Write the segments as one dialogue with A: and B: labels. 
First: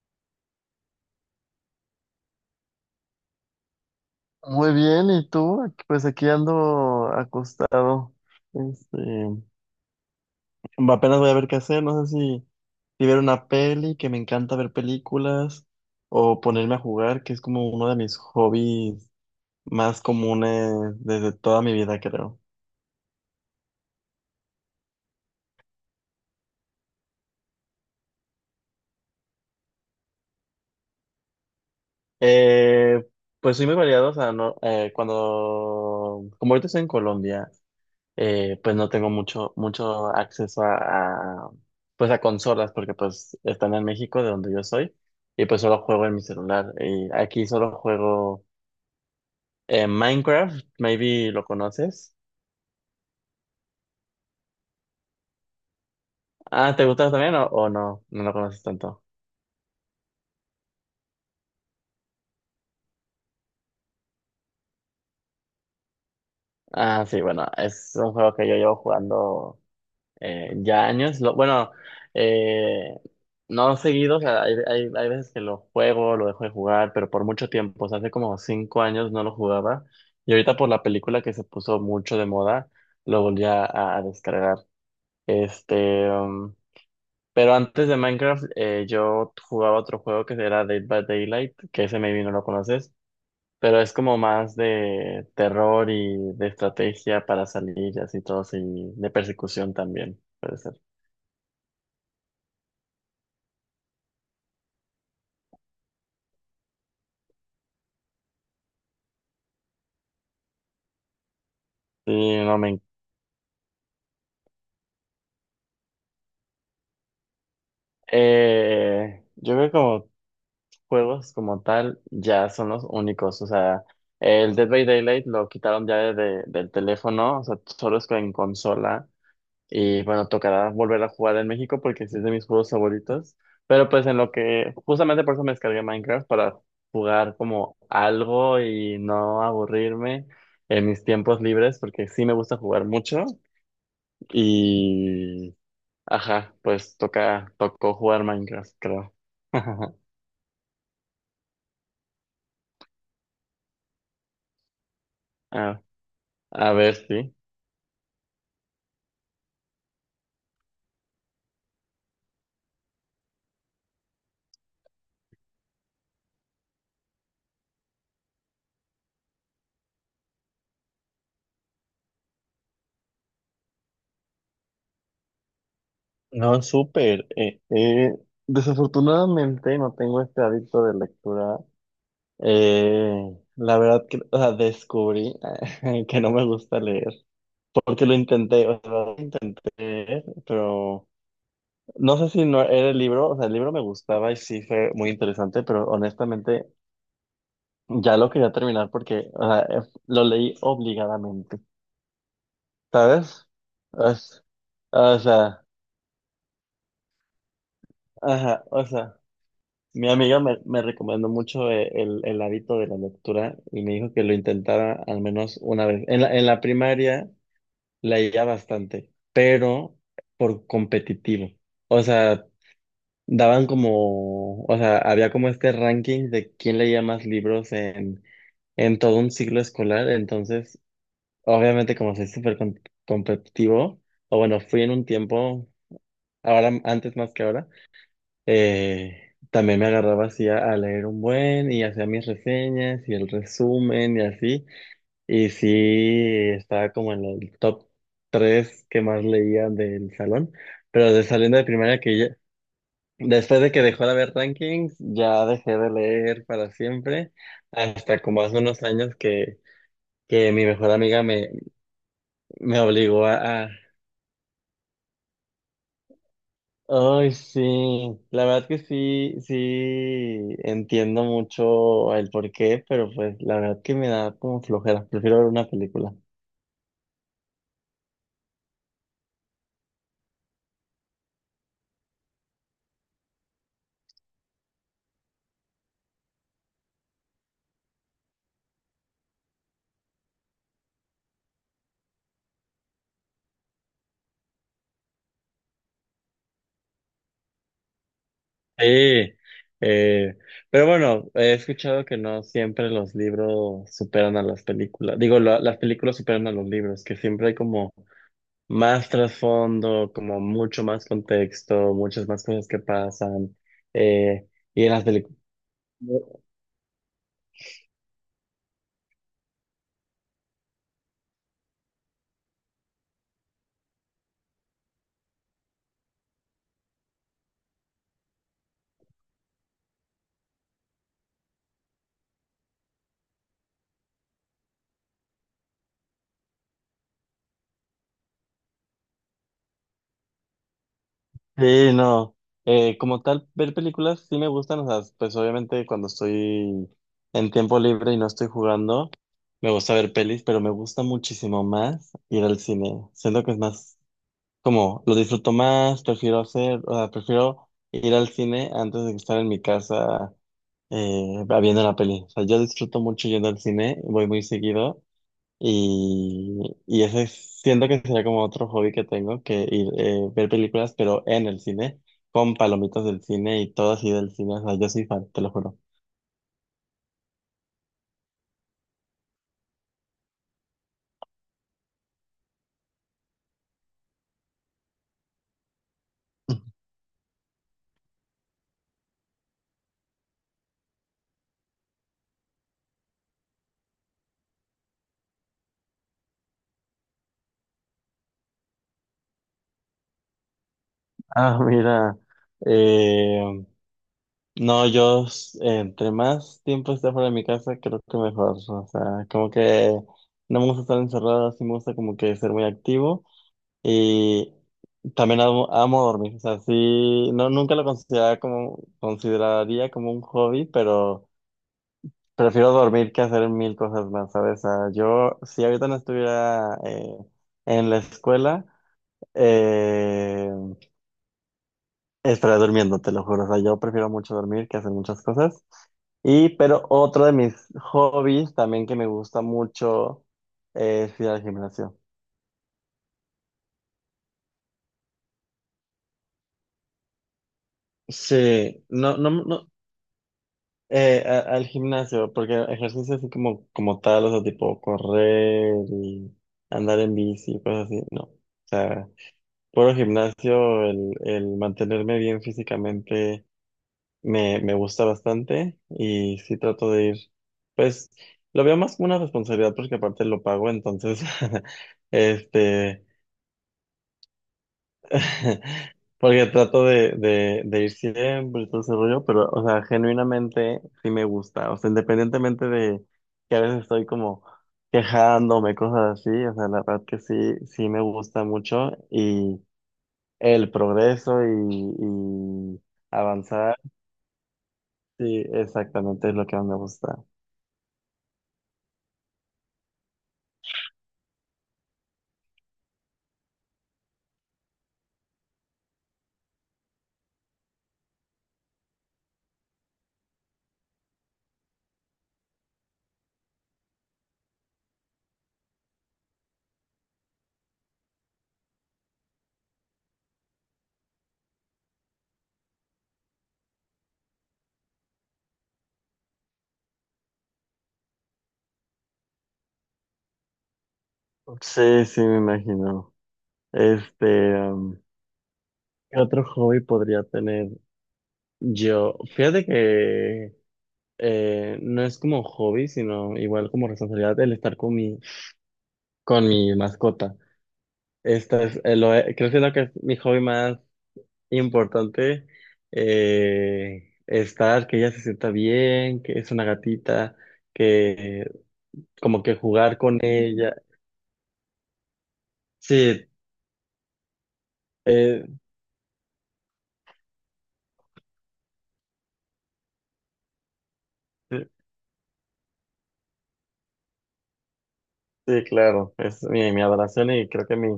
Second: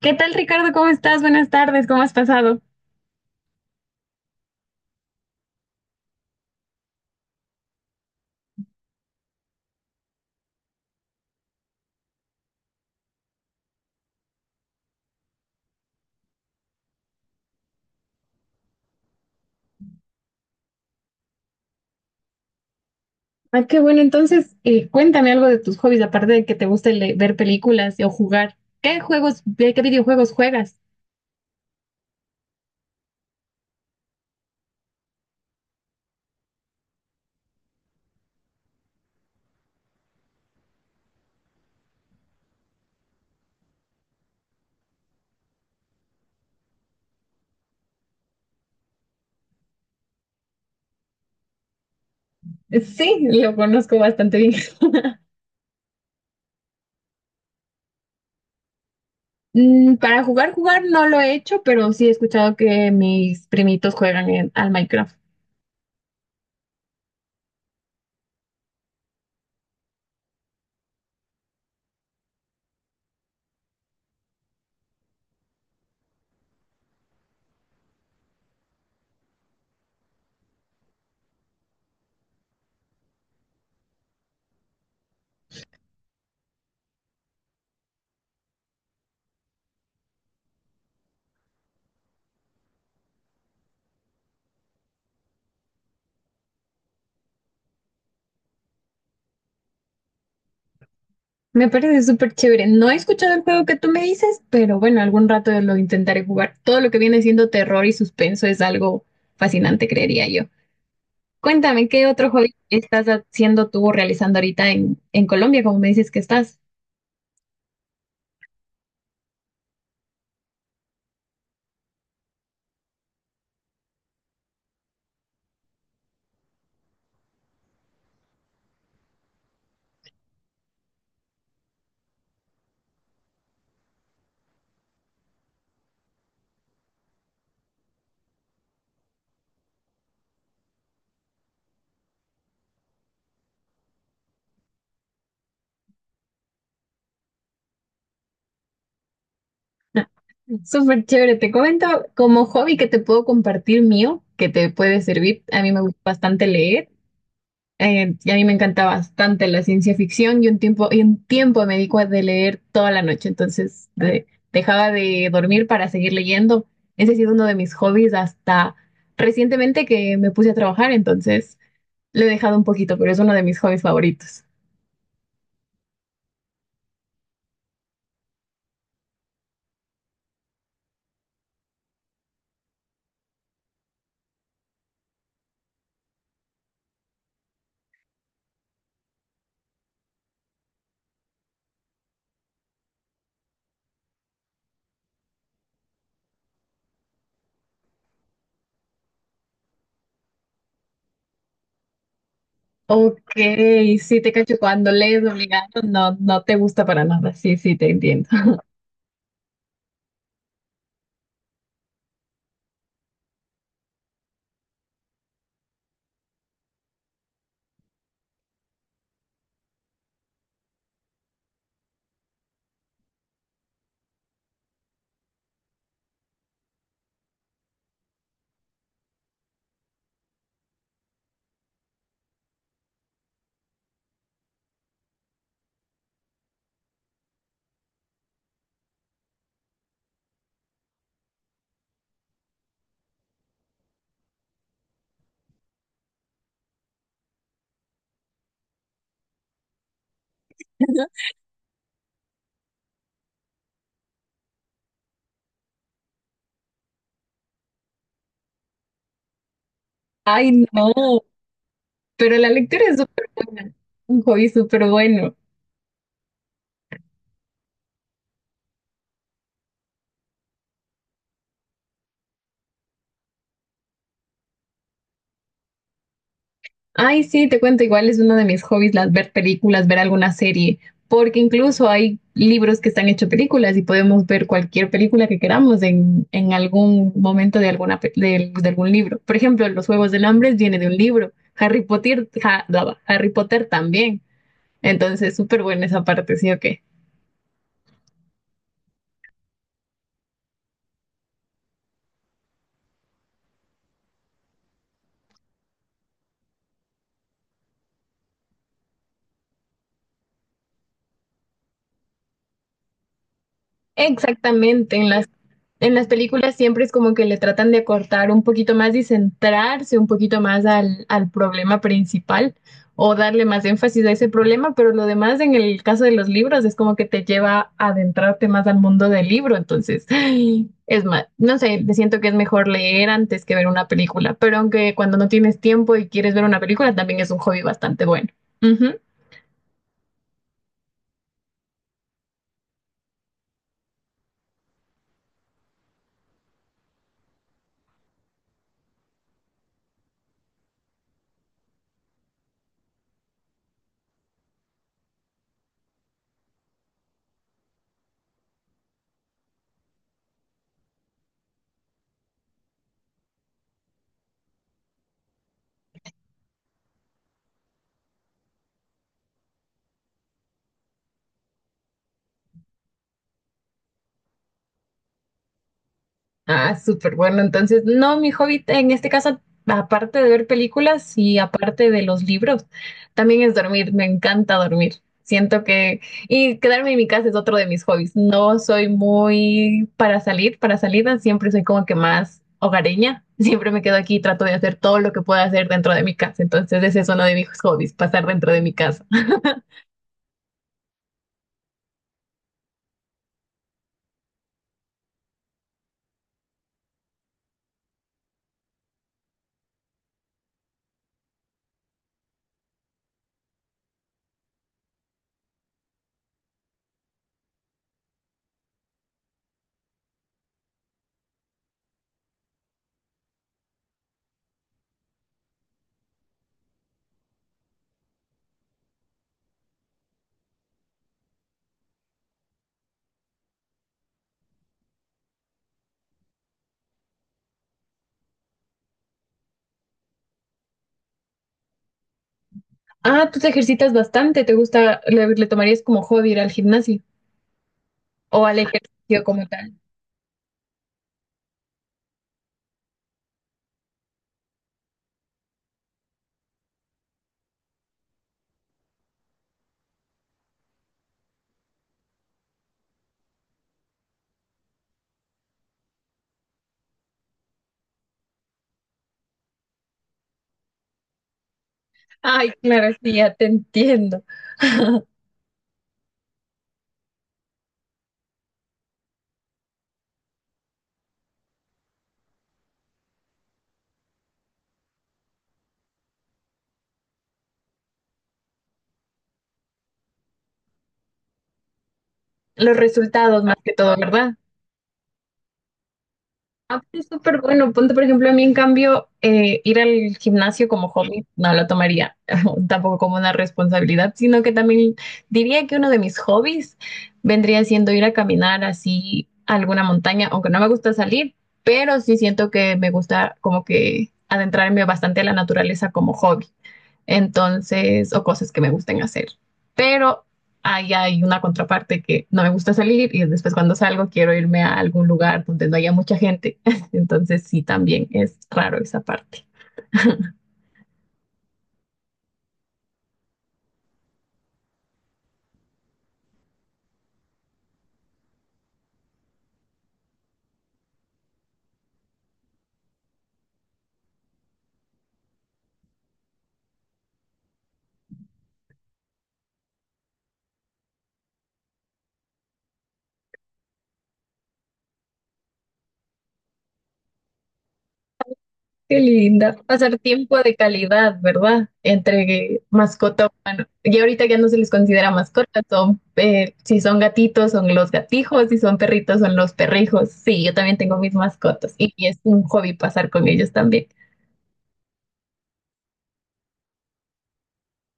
A: ¿Qué tal, Ricardo? ¿Cómo estás? Buenas tardes, ¿cómo has pasado?
B: Muy bien, ¿y tú? Aquí- Pues aquí ando acostado. Este, Apenas voy a ver qué hacer, no sé si ver una peli, que me encanta ver películas, o ponerme a jugar, que es como uno de mis hobbies más comunes desde toda mi vida, creo.
A: Ah, qué bueno. Entonces, cuéntame algo de tus hobbies, aparte de que te guste ver películas o jugar. ¿Qué juegos, de qué videojuegos juegas?
B: Eh, pues soy muy variado, o sea, no, cuando, como ahorita estoy en Colombia, pues no tengo mucho acceso a, pues a consolas, porque pues están en México, de donde yo soy, y pues solo juego en mi celular. Y aquí solo juego Minecraft, maybe lo conoces.
A: Sí, lo conozco bastante bien.
B: Ah, ¿te gusta también o no? No lo conoces tanto.
A: Mm, para jugar no lo he hecho, pero sí he escuchado que mis primitos juegan al Minecraft.
B: Ah, sí, bueno, es un juego que yo llevo jugando, ya años. Bueno, eh, no seguido, o sea, hay veces que lo juego, lo dejo de jugar, pero por mucho tiempo, o sea, hace como cinco años no lo jugaba. Y ahorita, por la película que se puso mucho de moda, lo volví a descargar. Este, um, pero antes de Minecraft, yo jugaba otro juego que era Dead by Daylight, que ese maybe no lo conoces, pero es como más de terror y de estrategia para salir y así todos, y de persecución también. Puede ser.
A: Me parece súper chévere. No he escuchado el juego que tú me dices, pero bueno, algún rato lo intentaré jugar. Todo lo que viene siendo terror y suspenso es algo fascinante, creería yo. Cuéntame, ¿qué otro
B: Sí,
A: hobby
B: no me...
A: estás haciendo tú o realizando ahorita en Colombia, como me dices que estás?
B: Yo creo que como juegos como tal ya son los únicos, o sea, el Dead by Daylight lo quitaron ya del teléfono, o sea, solo es en consola. Y bueno, tocará volver a jugar en México, porque sí es de mis juegos favoritos, pero pues en lo que, justamente por eso me descargué Minecraft para jugar como algo y no aburrirme en mis tiempos libres, porque sí me gusta jugar mucho. y Ajá, pues tocó jugar Minecraft, creo.
A: Súper chévere. Te comento como hobby que te puedo compartir mío, que te puede servir. A mí me
B: A,
A: gusta bastante
B: a
A: leer
B: ver, sí.
A: y a mí me encanta bastante la ciencia ficción y un tiempo me dedico a de leer toda la noche. Entonces dejaba de dormir para seguir leyendo. Ese ha sido uno de mis hobbies hasta recientemente que me puse a trabajar. Entonces lo he dejado un poquito, pero es uno de mis hobbies favoritos.
B: No, súper. Desafortunadamente no tengo este hábito de lectura. La verdad que, o sea, descubrí que no me gusta leer, porque lo intenté, o sea, lo intenté leer, pero no sé si no era el libro, o sea, el libro me gustaba y sí fue muy interesante, pero honestamente ya lo quería terminar porque, o sea, lo leí obligadamente.
A: Ok,
B: ¿Sabes? O,
A: sí te
B: s-
A: cacho, cuando
B: o
A: lees
B: sea,
A: obligado no te gusta para nada, sí, sí, te entiendo.
B: ajá, o sea, mi amiga me recomendó mucho, el hábito de la lectura, y me dijo que lo intentara al menos una vez. En la primaria leía bastante, pero por competitivo. O sea, daban como, o sea, había como este ranking de quién leía más libros en todo un ciclo escolar, entonces, obviamente como soy súper com- competitivo, o bueno, fui en un tiempo, ahora antes más que ahora, también me agarraba así a leer un buen y hacía mis reseñas y el resumen y así, y sí estaba como en el top tres que más leía del salón, pero de saliendo de primaria que ya, después de que dejó de haber rankings, ya dejé de leer para siempre, hasta como hace unos años
A: Ay,
B: que mi mejor
A: no,
B: amiga
A: pero la
B: me
A: lectura es
B: obligó a...
A: un hobby súper bueno.
B: Ay, sí, la verdad que sí, sí, entiendo mucho el porqué, pero pues la verdad que me da como flojera, prefiero ver una película.
A: Ay, sí, te cuento, igual es uno de mis hobbies las ver películas, ver alguna serie, porque incluso hay libros que están hechos películas y podemos ver cualquier película que queramos en algún momento de, alguna, de algún libro. Por ejemplo, Los Juegos del Hambre viene de un libro, Harry Potter, bla, bla, Harry Potter también. Entonces, súper buena esa parte, ¿sí o qué?
B: Sí, eh, pero bueno, he escuchado que no siempre los libros superan a las películas, digo, la- las películas superan a los libros, que siempre hay como más trasfondo, como mucho más contexto, muchas más cosas que pasan, eh, y en
A: Exactamente,
B: las películas.
A: en las películas siempre es como que le tratan de acortar un poquito más y centrarse un poquito más al problema principal o darle más énfasis a ese problema, pero lo demás en el caso de los libros es como que te lleva a adentrarte más al mundo del libro, entonces ay, es más, no sé, siento que es mejor leer antes que ver una película, pero aunque cuando no tienes tiempo y quieres ver una película también es un hobby bastante bueno.
B: Sí, no. Como tal, ver películas sí me gustan, o sea, pues obviamente cuando estoy en tiempo libre y no estoy jugando, me gusta ver pelis, pero me gusta muchísimo más ir al cine. Siento que es más, como, lo disfruto más, prefiero hacer, o sea, prefiero ir al cine antes de estar en mi casa viendo la peli. O sea, yo disfruto mucho yendo al cine, voy muy seguido y ese es- siento que sería como otro hobby que tengo, que ir ver películas, pero en el cine, con palomitas del cine y todo así del cine. O sea, yo soy fan, te lo juro.
A: Ah, súper bueno. Entonces, no, mi hobby en este caso, aparte de ver películas y aparte de los libros, también es dormir. Me encanta dormir. Siento que... Y quedarme en mi casa es otro de mis hobbies. No soy muy para salir, para salidas. Siempre soy como que más hogareña. Siempre me quedo aquí y trato de hacer todo lo que pueda hacer dentro de mi casa. Entonces, ese es uno de mis hobbies, pasar dentro de mi casa.
B: Ah, mira, eh, no, yo s- entre más tiempo esté fuera de mi casa, creo que mejor. O sea, como que no me gusta estar encerrado, sí me gusta como que ser muy activo. Y también amo, amo dormir. O sea, sí, no, nunca lo consideraba como, consideraría como un hobby, pero. Prefiero dormir que hacer mil cosas más, ¿sabes? Ah, yo, si ahorita no estuviera en la escuela, eh, estaría durmiendo, te lo juro. O sea, yo prefiero mucho dormir que hacer muchas cosas. Y, pero otro de mis hobbies también que me gusta mucho es ir al gimnasio.
A: Ah, tú te ejercitas bastante. ¿Te gusta, le tomarías como hobby ir al gimnasio o al
B: Sí, no,
A: ejercicio
B: no,
A: como
B: no,
A: tal?
B: a- al gimnasio, porque ejercicio así como, como tal, o sea, tipo correr y andar en bici, cosas así, no. O sea, puro gimnasio, el mantenerme bien físicamente me gusta bastante y sí trato de ir, pues lo veo más como una responsabilidad porque aparte lo pago, entonces,
A: Ay, claro,
B: este,
A: sí, ya te entiendo.
B: porque trato de ir siempre y todo ese rollo, pero, o sea, genuinamente sí me gusta, o sea, independientemente de que a veces estoy como quejándome, cosas así, o sea, la verdad que sí, sí me gusta mucho y... El progreso
A: Los
B: y
A: resultados más que
B: avanzar,
A: todo, ¿verdad?
B: sí, exactamente es lo que más me
A: Ah, pero es
B: gusta.
A: súper bueno. Ponte, por ejemplo, a mí, en cambio, ir al gimnasio como hobby no lo tomaría tampoco como una responsabilidad, sino que también diría que uno de mis hobbies vendría siendo ir a caminar así a alguna montaña, aunque no me gusta salir, pero sí siento que me gusta como que adentrarme bastante a la naturaleza como hobby. Entonces, o cosas que me gusten hacer. Pero ahí hay una contraparte que no me gusta salir y después cuando salgo quiero irme a algún lugar donde no haya mucha gente, entonces sí, también es raro esa parte.
B: Sí, sí, me imagino. Este, um, ¿Qué otro hobby podría tener yo? Fíjate que no es como hobby, sino igual como responsabilidad el estar con mi mascota. Esta es, lo, he- creo que es lo que es mi hobby más importante, estar, que ella se sienta bien, que es una gatita, que
A: Qué
B: como
A: linda.
B: que
A: Pasar
B: jugar con
A: tiempo de
B: ella.
A: calidad, ¿verdad? Entre
B: Sí,
A: mascota humano. Y ahorita ya no se les considera
B: eh,
A: mascota, son, si son gatitos, son los gatijos, si son perritos, son los perrijos. Sí, yo también tengo mis
B: sí,
A: mascotas y es un hobby pasar con ellos también.
B: sí, claro, es mi, mi adoración y creo que mi,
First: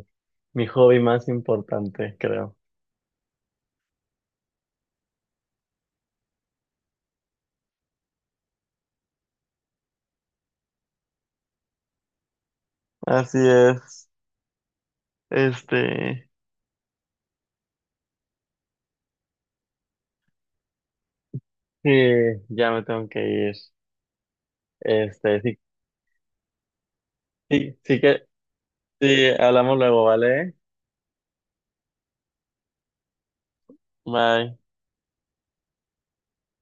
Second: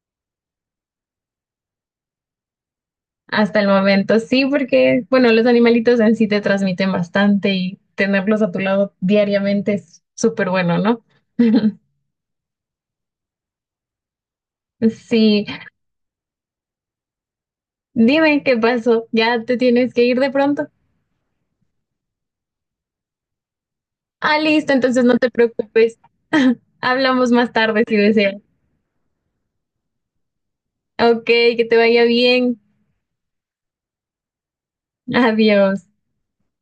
B: mi hobby más importante, creo.
A: Hasta el momento, sí, porque, bueno, los animalitos en sí te transmiten bastante y tenerlos a tu lado diariamente es súper bueno, ¿no?
B: Así es,
A: Sí,
B: este,
A: dime qué pasó. Ya te tienes que ir de pronto.
B: sí, ya me tengo que ir.
A: Ah, listo, entonces no te
B: Este, sí,
A: preocupes. Hablamos más
B: sí,
A: tarde si
B: sí que,
A: deseas.
B: sí, hablamos luego, ¿vale?
A: Ok, que te vaya bien.
B: Bye.
A: Adiós.